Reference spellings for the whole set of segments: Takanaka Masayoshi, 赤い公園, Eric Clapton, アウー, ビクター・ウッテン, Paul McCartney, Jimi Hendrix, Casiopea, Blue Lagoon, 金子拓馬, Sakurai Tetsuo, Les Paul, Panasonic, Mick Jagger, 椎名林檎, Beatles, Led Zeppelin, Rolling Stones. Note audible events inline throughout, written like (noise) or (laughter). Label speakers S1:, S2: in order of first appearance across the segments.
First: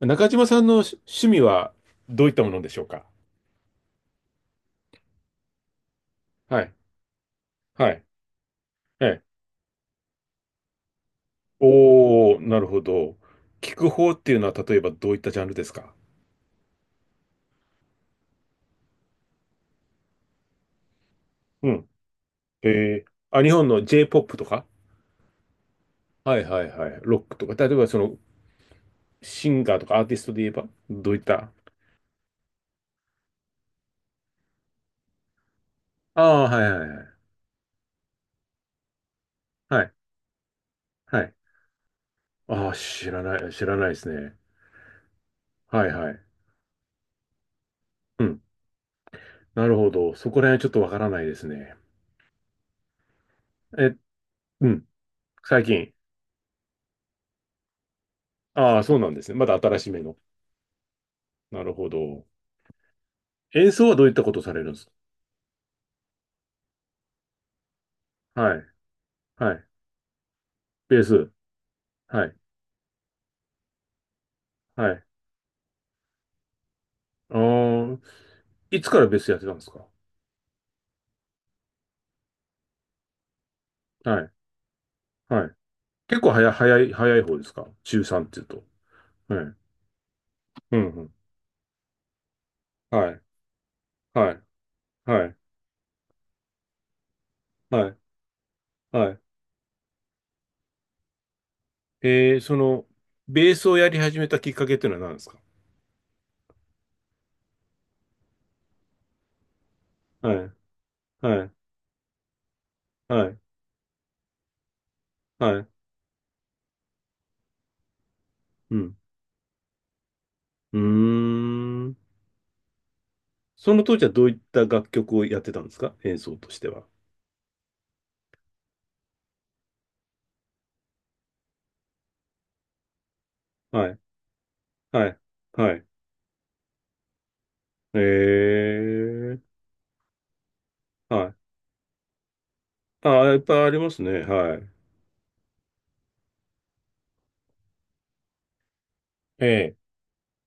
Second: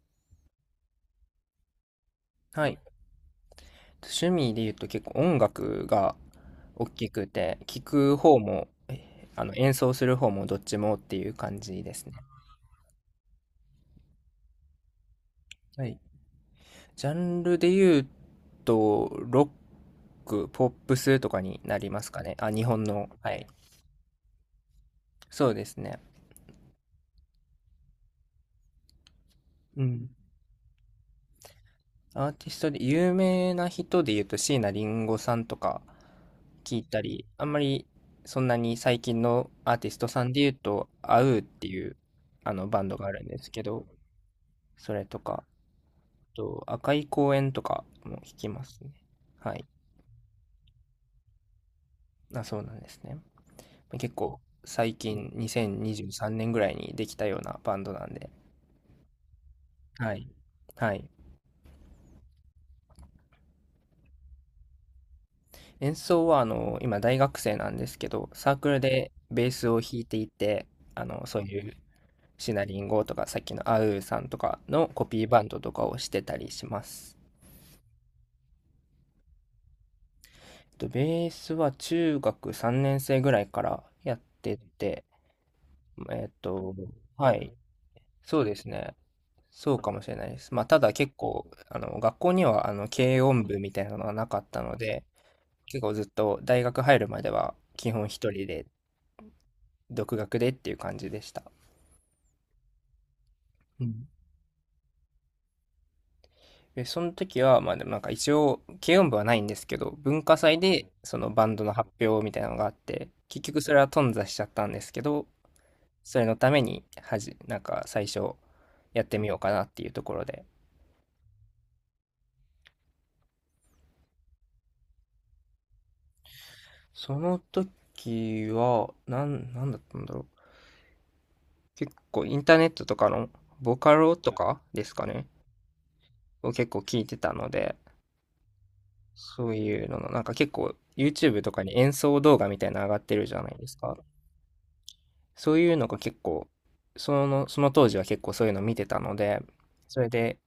S1: 中島さんの趣味はどういったもの
S2: は
S1: でし
S2: い。
S1: ょうか？
S2: 趣味で言うと結構音楽が
S1: はい。
S2: 大きくて、聴
S1: はい。
S2: く方も、
S1: ええ。
S2: えあの演奏する方もどっちもっていう感じですね。
S1: おー、なるほど。聞く方っていうのは例えばどういったジャンルです
S2: は
S1: か？
S2: い。ジャンルで言うと、ロック、ポップスとかに
S1: う
S2: な
S1: ん。
S2: りますかね。あ、日本
S1: え
S2: の。は
S1: あ、
S2: い。
S1: 日本の J-POP とか。
S2: そうですね。
S1: はいはいはい。ロックとか。例えばそのシンガー
S2: う
S1: とかアー
S2: ん。
S1: ティストで言えばどういった。
S2: アーティストで有名な人で言うと椎名林檎さんとか
S1: ああ、はい
S2: 聞い
S1: はい
S2: た
S1: はい。
S2: り、あんまりそんなに最近のアー
S1: は
S2: テ
S1: い。
S2: ィストさんで言うと、
S1: は
S2: アウ
S1: い。
S2: ーっていうあの
S1: ああ、
S2: バンドが
S1: 知
S2: あ
S1: ら
S2: るん
S1: な
S2: です
S1: い、
S2: け
S1: 知らな
S2: ど、
S1: いですね。
S2: それとか、
S1: はいはい。
S2: あと赤い公園とかも
S1: う
S2: 聞
S1: ん。
S2: きますね。はい。
S1: なるほど。そこら辺はちょっとわからないですね。
S2: あ、そうなんですね。
S1: え、
S2: 結構
S1: うん。
S2: 最近
S1: 最近。
S2: 2023年ぐらいにできたようなバンドなんで。
S1: ああ、そうなんですね。まだ新しめ
S2: は
S1: の。
S2: い。はい。
S1: なるほど。演奏はどういったことされるんですか？
S2: 演奏は今大学生なんですけど、サ
S1: は
S2: ー
S1: い、
S2: クルでベー
S1: はい、
S2: スを弾いていて、
S1: ベース、
S2: そういう
S1: はい、
S2: シナリンゴとかさっきのアウーさんとか
S1: は
S2: のコ
S1: い。
S2: ピーバンドとかをしてたりします。
S1: あー、いつからベースやってたんですか？
S2: ベースは中学3年生ぐらいからやっ
S1: はい、
S2: てて、
S1: はい。結
S2: えっ
S1: 構早い、
S2: と、
S1: 早い、早い
S2: は
S1: 方です
S2: い。
S1: か、中3って
S2: そ
S1: い
S2: う
S1: う
S2: で
S1: と？
S2: すね。
S1: はい、
S2: そうかもしれないです。まあ、
S1: う
S2: た
S1: ん、
S2: だ
S1: う
S2: 結
S1: ん。
S2: 構、学校には、
S1: はい、
S2: 軽音部みたいなのがな
S1: は
S2: か
S1: い、
S2: ったので、
S1: はい、
S2: 結構ずっと大学入るまでは、
S1: は
S2: 基
S1: い、
S2: 本一人で、
S1: はい。
S2: 独学でっていう感じでした。
S1: その、ベースを
S2: う
S1: やり
S2: ん。
S1: 始めたきっかけっていうのは何ですか？
S2: で、その時は、まあ、でもなんか一応、軽音部はないんですけど、文
S1: は
S2: 化
S1: い、
S2: 祭で、その
S1: は
S2: バ
S1: い、
S2: ンドの発表みたいなのがあって、
S1: はい、
S2: 結局それは頓挫しちゃったんですけど、
S1: はい、
S2: それのために、なんか最初、
S1: うん。
S2: やってみようかなっていうところで。
S1: うーん。その当時はどういった楽曲をやってたんですか、演奏としては？
S2: その時は、なんだったんだろう。結構インターネットとかのボ
S1: は
S2: カ
S1: い、
S2: ロとかですか
S1: はい、
S2: ね、
S1: はい。
S2: を結構聞いてたので、
S1: えー、
S2: そういうのの、なんか結構
S1: はい。
S2: YouTube とかに演奏動画みたいなの上がって
S1: あ
S2: る
S1: あ、
S2: じ
S1: いっ
S2: ゃな
S1: ぱ
S2: い
S1: い
S2: で
S1: あ
S2: す
S1: りま
S2: か。
S1: すね。はい。
S2: そういうのが結構、その当時は結構そういうの見てたので、
S1: ええ、
S2: それで、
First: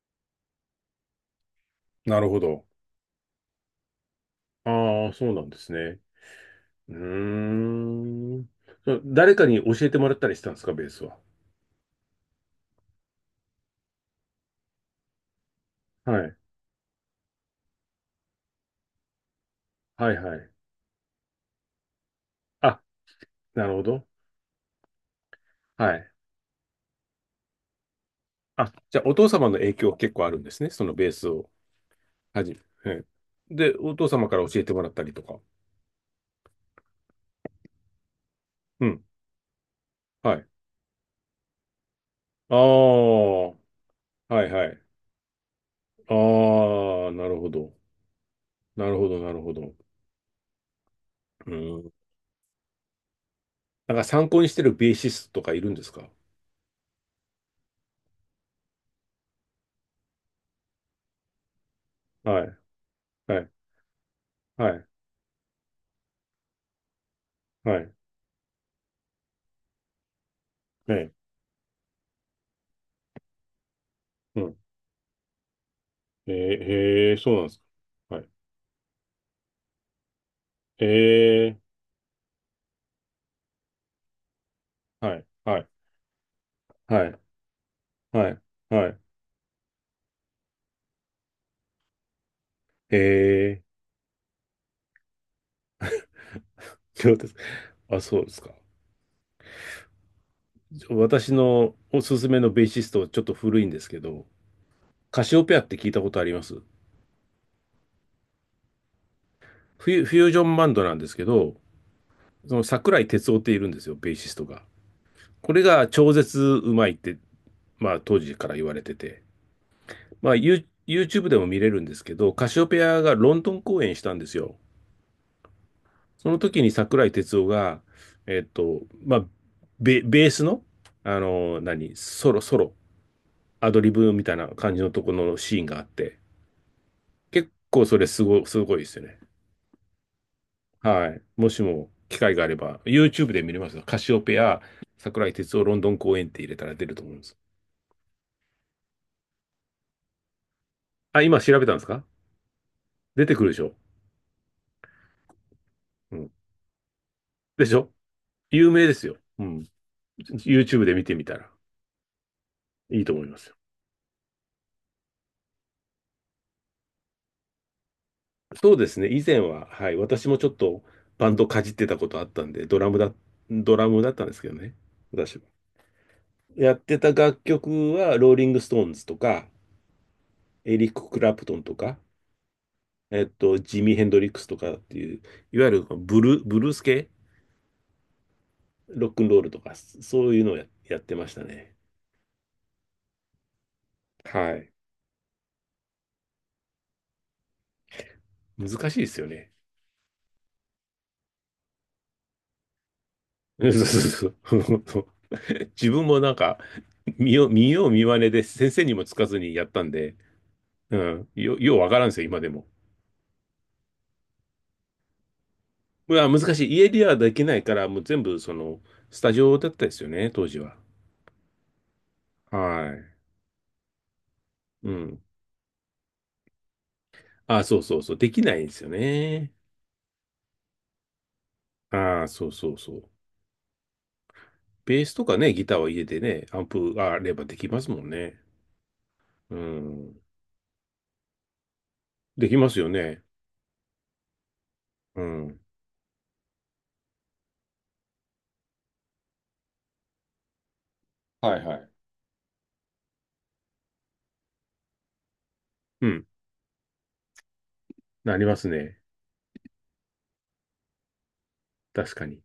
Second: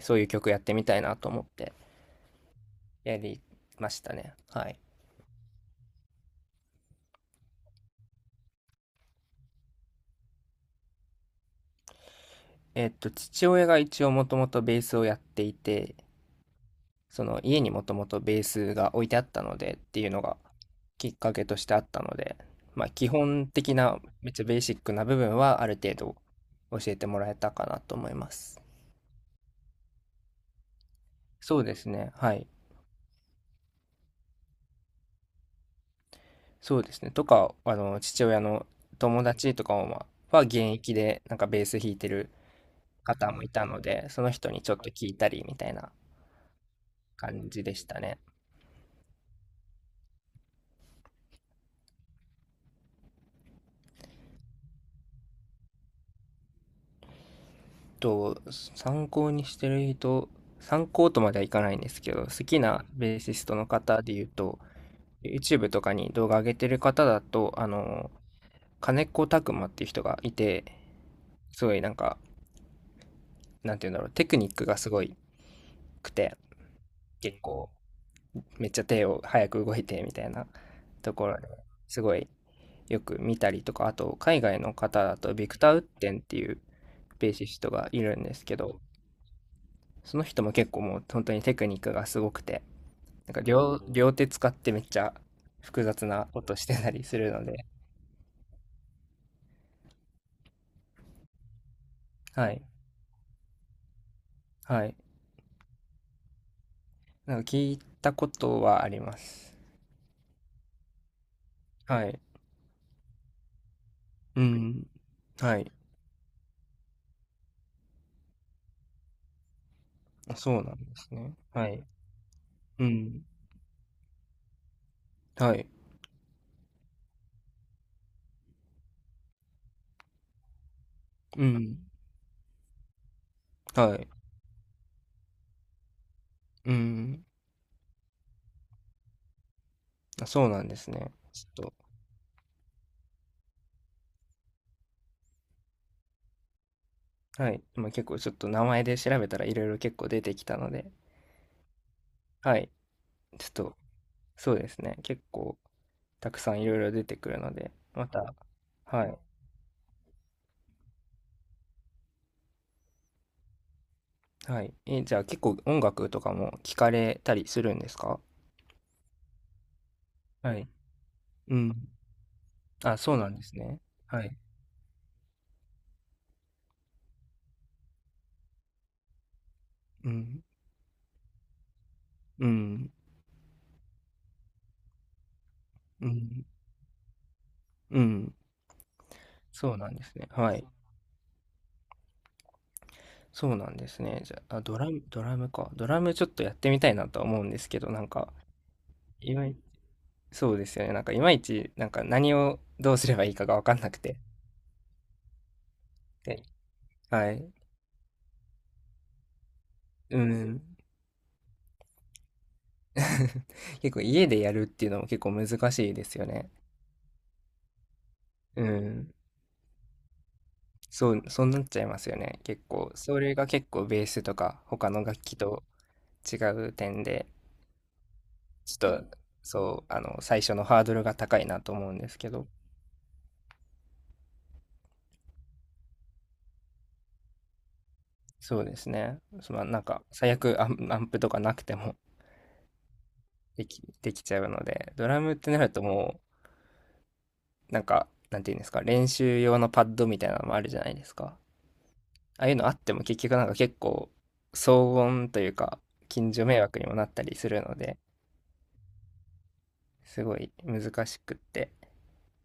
S2: そういう曲やってみたいなと思って
S1: なるほど。
S2: やりましたね。はい。
S1: ああ、そうなんですね。うーん。誰かに教えてもらったりしたんですか、ベースは？
S2: 父親が一応もともとベースをやっていて、
S1: はい。
S2: その家にもともとベースが置いてあったのでっていう
S1: はい
S2: の
S1: は
S2: が
S1: い。
S2: きっかけとしてあったので、
S1: あ、
S2: まあ、基本
S1: なる
S2: 的
S1: ほ
S2: な
S1: ど。
S2: めっちゃベーシックな部分はある
S1: は
S2: 程
S1: い。
S2: 度教えてもらえたかなと思います。
S1: あ、じゃあ、お父様の影響結構あるんですね。そのベースを
S2: そうですね。は
S1: は
S2: い。
S1: じめ。はい。で、お父様から教えてもらったりとか。
S2: そうですね。とか、父親の
S1: うん。
S2: 友達とかも、ま
S1: は
S2: あは
S1: い。
S2: 現役でなんかベース弾いてる
S1: あ
S2: 方も
S1: あ、
S2: い
S1: は
S2: たので、その人
S1: い
S2: に
S1: は
S2: ちょっ
S1: い。
S2: と聞いたりみたいな
S1: ああ、なるほ
S2: 感じ
S1: ど。
S2: でしたね。
S1: なるほど、なるほど。うん。なんか参考にしてるベーシストとかいるんですか？
S2: と、参考にしてる人、参考とまではいかないんですけど、好
S1: はい。
S2: きなベーシ
S1: は
S2: ス
S1: い。
S2: トの方で言うと、
S1: はい。
S2: YouTube とかに動画上げてる方だと、
S1: はい。
S2: 金子拓馬っていう人がいて、
S1: ええ。
S2: すごいなんか、なんて言うんだろう、テク
S1: う
S2: ニッ
S1: ん。
S2: クがすごいく
S1: え
S2: て、
S1: え、へえ、そう
S2: 結
S1: なんです
S2: 構、
S1: か。はい。
S2: めっちゃ手を早く動いてみたいなところ
S1: え
S2: で
S1: え、
S2: すごいよく見たりとか、あと海外の方
S1: は
S2: だ
S1: い。
S2: とビ
S1: は
S2: ク
S1: い。
S2: ター・ウッテンっていう
S1: はい。
S2: ベーシストがいるん
S1: は
S2: で
S1: い。
S2: すけど、
S1: はい。
S2: その人も結構もう本当にテクニックがすごくて、
S1: え
S2: なんか
S1: え、
S2: 両手使ってめっちゃ複雑なことしてたり
S1: そう
S2: す
S1: で
S2: る
S1: す。
S2: ので、
S1: あ、そうですか。じゃあ私のおすすめ
S2: は
S1: のベ
S2: い。
S1: ーシスト、ちょっと古いんですけど、
S2: はい。
S1: カシオペアって聞いたことあります？
S2: なんか聞いたことはあります。
S1: フュージョンバンドなんですけど、
S2: はい。
S1: その桜井哲夫っているんですよ、ベーシス
S2: う
S1: トが。
S2: ん。
S1: こ
S2: は
S1: れ
S2: い。
S1: が超絶うまいって、まあ当時から言われてて、まあ、
S2: そうなんです
S1: YouTube
S2: ね。
S1: でも見
S2: は
S1: れる
S2: い。
S1: んですけど、カシオペ
S2: う
S1: アが
S2: ん。
S1: ロンドン公演したんですよ。
S2: はい。
S1: その時に桜井哲夫が、まあ、ベースの、
S2: うん。
S1: ソロ、アドリ
S2: はい。
S1: ブみたいな感じのところのシーンがあって、
S2: うん。
S1: 結構それすごいですよね。
S2: あ、そうなんです
S1: は
S2: ね。
S1: い。
S2: ち
S1: もし
S2: ょっと、
S1: も機会があれば、YouTube で見れますよ。カシオペア、桜井哲夫ロンドン公演って入れたら出ると思うんです。
S2: はい。今結構ちょっと名前で調べたらいろいろ結構出てきたので、
S1: あ、今調べたんですか？
S2: はい。
S1: 出てく
S2: ちょ
S1: る
S2: っ
S1: でしょ？
S2: と、そうですね。結構
S1: うん。
S2: たくさんいろいろ出てくるの
S1: で
S2: で、
S1: しょ？
S2: また、
S1: 有名で
S2: は
S1: すよ。
S2: い。
S1: うん。YouTube で見てみたらいいと思いますよ。
S2: はい。じゃあ結構音楽とかも聞かれたりするんですか？
S1: そうですね。以前は、はい。私もちょ
S2: は
S1: っ
S2: い。
S1: とバンド
S2: う
S1: かじっ
S2: ん。
S1: てたことあったんで、
S2: あ、そうなんです
S1: ド
S2: ね。
S1: ラムだっ
S2: は
S1: たんで
S2: い。
S1: すけどね。私は。やってた楽曲は、ローリング・ストーンズとか、
S2: うん。
S1: エリック・クラプトンとか、
S2: うん。
S1: ジミー・ヘンドリックスとかっていう、いわゆる
S2: うん。
S1: ブルース系、
S2: うん。
S1: ロックンロールとか、
S2: そうなんです
S1: そ
S2: ね。
S1: ういうの
S2: は
S1: を
S2: い。
S1: やってましたね。
S2: そうなんですね。じゃ
S1: は
S2: あ、あ、
S1: い。
S2: ドラムか。ドラムちょっとやってみたいなとは思うんですけど、なんか、
S1: 難しいですよ
S2: いま
S1: ね。
S2: いそうですよね。なんかいまいち、なんか何をどうすればいいかが分
S1: そう
S2: かんなくて。
S1: そうそう。(laughs) 自分もなん
S2: で、
S1: か、
S2: はい。
S1: 見よう見まねで先生にもつかずにやったんで、
S2: うん。
S1: うん、ようわからんですよ、今でも。
S2: (laughs) 結構家でやるっていうのも結構難しいです
S1: ま
S2: よ
S1: あ、
S2: ね。
S1: 難しい。家ではできないから、もう全部、そ
S2: う
S1: の、
S2: ん。
S1: スタジオだったですよね、当時は。
S2: そうなっちゃいますよね。
S1: は
S2: 結構、
S1: い。
S2: それが結構ベースとか
S1: う
S2: 他の楽
S1: ん。
S2: 器と違う点で、
S1: あ、そうそうそう。できないんで
S2: ち
S1: すよ
S2: ょっと、
S1: ね。
S2: そう、最初のハードルが高いなと思うんです
S1: ああ
S2: け
S1: そ
S2: ど、
S1: うそうそう。ベースとかね、ギターは家でね、アンプがあればできますもんね。
S2: そうですね。そ
S1: う
S2: のなんか、
S1: ん。
S2: 最悪アンプとかなくても
S1: できますよね。
S2: できちゃうので、ド
S1: う
S2: ラムってな
S1: ん。
S2: るともう、なんか、なんていうんですか、練習用のパッドみたいなのもあるじゃないですか。
S1: はいはい。
S2: ああいうのあっても結局なんか結構、騒音というか、
S1: うん。
S2: 近所迷惑にもなったりするので、
S1: なりますね。
S2: すごい難しくって。
S1: 確かに。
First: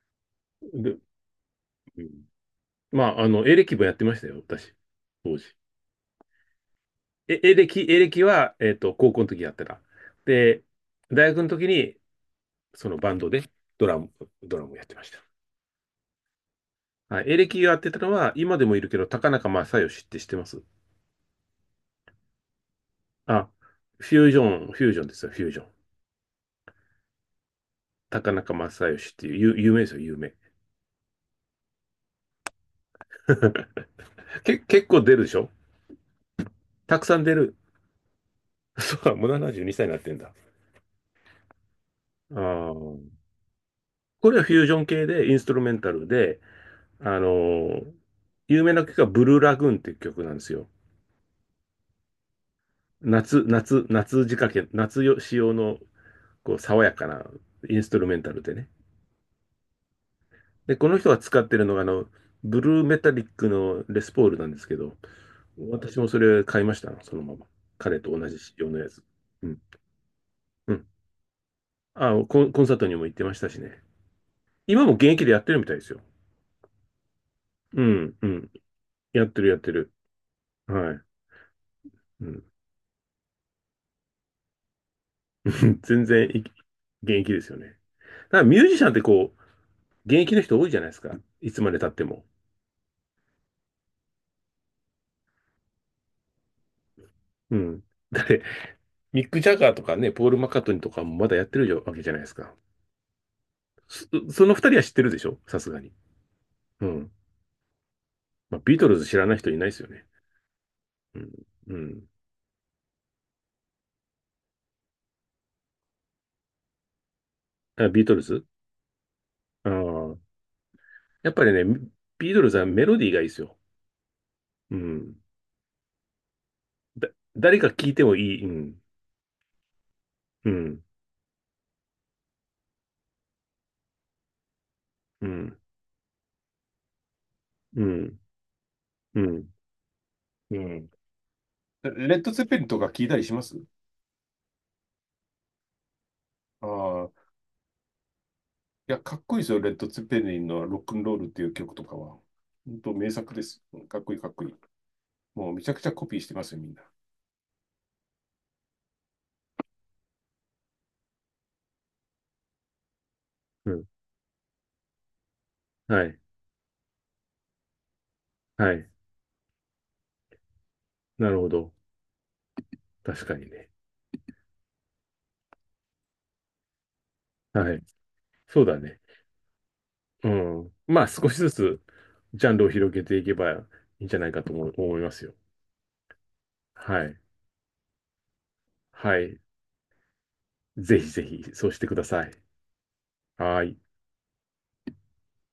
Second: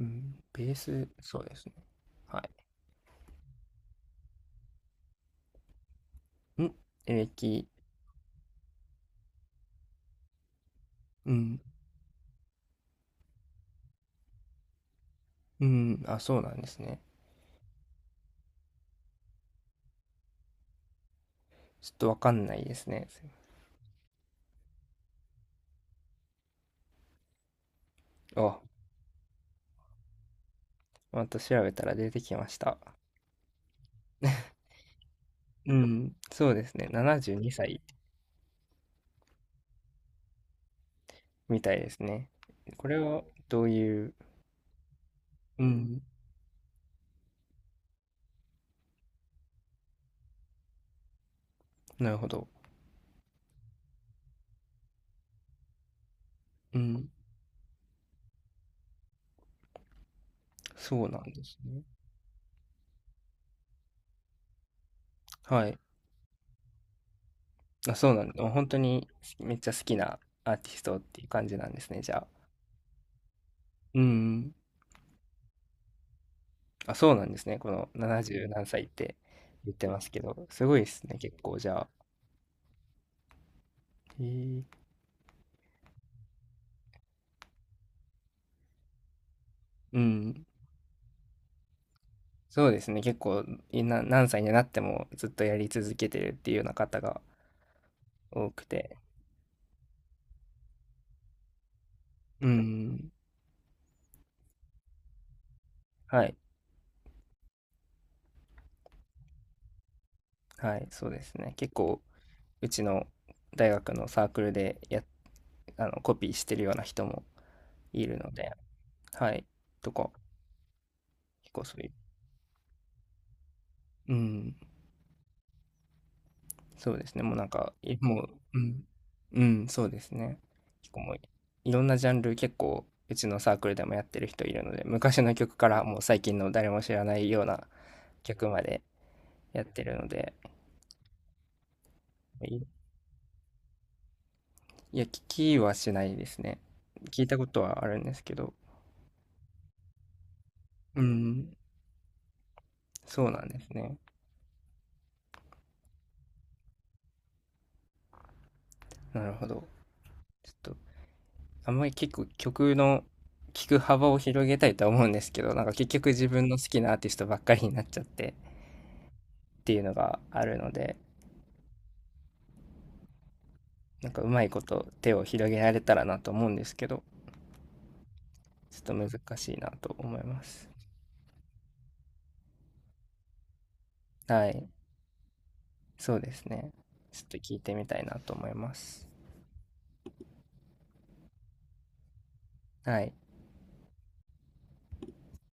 S2: うん、ベー
S1: で、
S2: ス、そうですね。
S1: うん、
S2: は
S1: まあ、エレキもやってましたよ、私。当時。
S2: い。歴、
S1: エレキは、高校の時やってた。で、大
S2: う
S1: 学の
S2: ん、
S1: 時にそのバンドでドラム、ドラムをやってまし
S2: うん、あ、そうなんですね。
S1: た。はい、エレキがやってたのは、今でもいるけど、高中正義って知ってます？
S2: ちょっとわかんないですね。ま
S1: あ、フュージョン、フュージョンですよ、フュージョン。高中
S2: あ、
S1: 正義っていう、有名ですよ、有名。
S2: また調べたら出てきました。
S1: (laughs) 結構出るでしょ？
S2: うん、そうですね。
S1: たくさん出
S2: 72
S1: る。
S2: 歳
S1: (laughs) そうか、もう72歳にさいになってんだ。
S2: みたいですね。
S1: あ
S2: これ
S1: ー、
S2: はどういう、
S1: これはフュージョン系で、インストル
S2: う
S1: メンタ
S2: ん、
S1: ルで、あのー有名な曲がブルーラグーンっていう曲なんですよ。
S2: なるほど。
S1: 夏仕掛け、夏よ仕様のこう
S2: う
S1: 爽やか
S2: ん、
S1: なインストルメンタルでね。で、この
S2: そう
S1: 人が
S2: なん
S1: 使
S2: で
S1: って
S2: す
S1: るのが、
S2: ね。
S1: ブルーメタリックのレスポールなんですけど、
S2: はい。
S1: 私もそれ買いました、そのまま。
S2: あ、
S1: 彼
S2: そう
S1: と
S2: な
S1: 同
S2: ん
S1: じ
S2: だ。
S1: 仕
S2: 本
S1: 様
S2: 当
S1: のやつ。
S2: に
S1: う
S2: め
S1: ん。
S2: っちゃ好きなアーテ
S1: う
S2: ィス
S1: ん。
S2: トっていう感じなんですね、じ
S1: あ、
S2: ゃあ。
S1: コンサートにも行ってましたしね。
S2: うん。
S1: 今も現役でやってるみたいですよ。
S2: あ、そうなんですね。こ
S1: う
S2: の
S1: ん、う
S2: 70
S1: ん。
S2: 何歳って
S1: やってる、やって
S2: 言って
S1: る。
S2: ますけど、すごいで
S1: はい。
S2: すね、結構じゃあ。
S1: うん、
S2: へえ。
S1: (laughs) 全然現役ですよね。だからミュージシャンってこう、
S2: う
S1: 現役の
S2: ん。
S1: 人多いじゃないですか。いつまで経っても。
S2: そうですね、結構何歳になってもずっとやり続けてるっていうような方が
S1: うん。だって、
S2: 多くて。
S1: ミック・ジャガーとかね、ポール・マッカートニーとかもまだやってるわけじゃないです
S2: う
S1: か。
S2: ん。
S1: その二人は知ってるでしょ？さすがに。
S2: はい、
S1: うん。まあ、ビートルズ知らない人いないですよね。
S2: はい、そう
S1: う
S2: で
S1: ん。
S2: すね。結
S1: う
S2: 構
S1: ん。
S2: うちの大学のサークルでやあの、コピーしてるような人も
S1: あ、ビー
S2: い
S1: ト
S2: る
S1: ル
S2: の
S1: ズ。
S2: で、はい、
S1: ああ
S2: とか、
S1: ー。やっぱり
S2: 結
S1: ね、
S2: 構そういう
S1: ビートルズはメロディーがいいですよ。
S2: うん。
S1: うん。
S2: そうで
S1: だ、
S2: すね、もうなん
S1: 誰か
S2: か、
S1: 聴い
S2: い
S1: ても
S2: もう、
S1: いい。う
S2: う
S1: ん。
S2: ん、うん、そうですね。
S1: うん。
S2: 結構もう、いろんなジャンル結構うちのサークルでもやってる人いるので、昔
S1: う
S2: の曲
S1: ん。
S2: からもう最近の誰も知らないような
S1: うん。
S2: 曲まで
S1: うん。
S2: やってるので、
S1: うん。レッド・ツェッペリ
S2: い
S1: ンとか聞いたりします？
S2: いや、聞きはしないですね。
S1: あ
S2: 聞
S1: あ。
S2: いたことはあるんですけど、
S1: いや、かっこいいですよ。レッド・ツェッペリンのロック
S2: う
S1: ンロールっていう
S2: ん、
S1: 曲とかは。本当名
S2: そう
S1: 作
S2: な
S1: で
S2: んで
S1: す。
S2: すね。
S1: かっこいいかっこいい。もうめちゃくちゃコピーしてますよ、みんな。
S2: なるほど。ちょっと、あんまり結構曲の聞
S1: う
S2: く
S1: ん。
S2: 幅を広げたいとは思うんですけど、なんか結
S1: は
S2: 局
S1: い。
S2: 自分の好きなアーティストばっかりになっちゃって
S1: はい。
S2: っていうのがあるので、
S1: なるほど。確かにね。
S2: なんかうまいこと手を広げられたらなと思うんですけど、
S1: はい。そう
S2: ち
S1: だ
S2: ょ
S1: ね。
S2: っと難しいなと思い
S1: う
S2: ます。
S1: ん。まあ、少しずつジャンルを広げていけばいいんじゃないか
S2: は
S1: と
S2: い。
S1: 思いますよ。
S2: そうですね。
S1: はい。
S2: ちょっと聞いてみたいなと思います。
S1: はい。ぜひぜひ、そうしてください。
S2: はい。
S1: はい。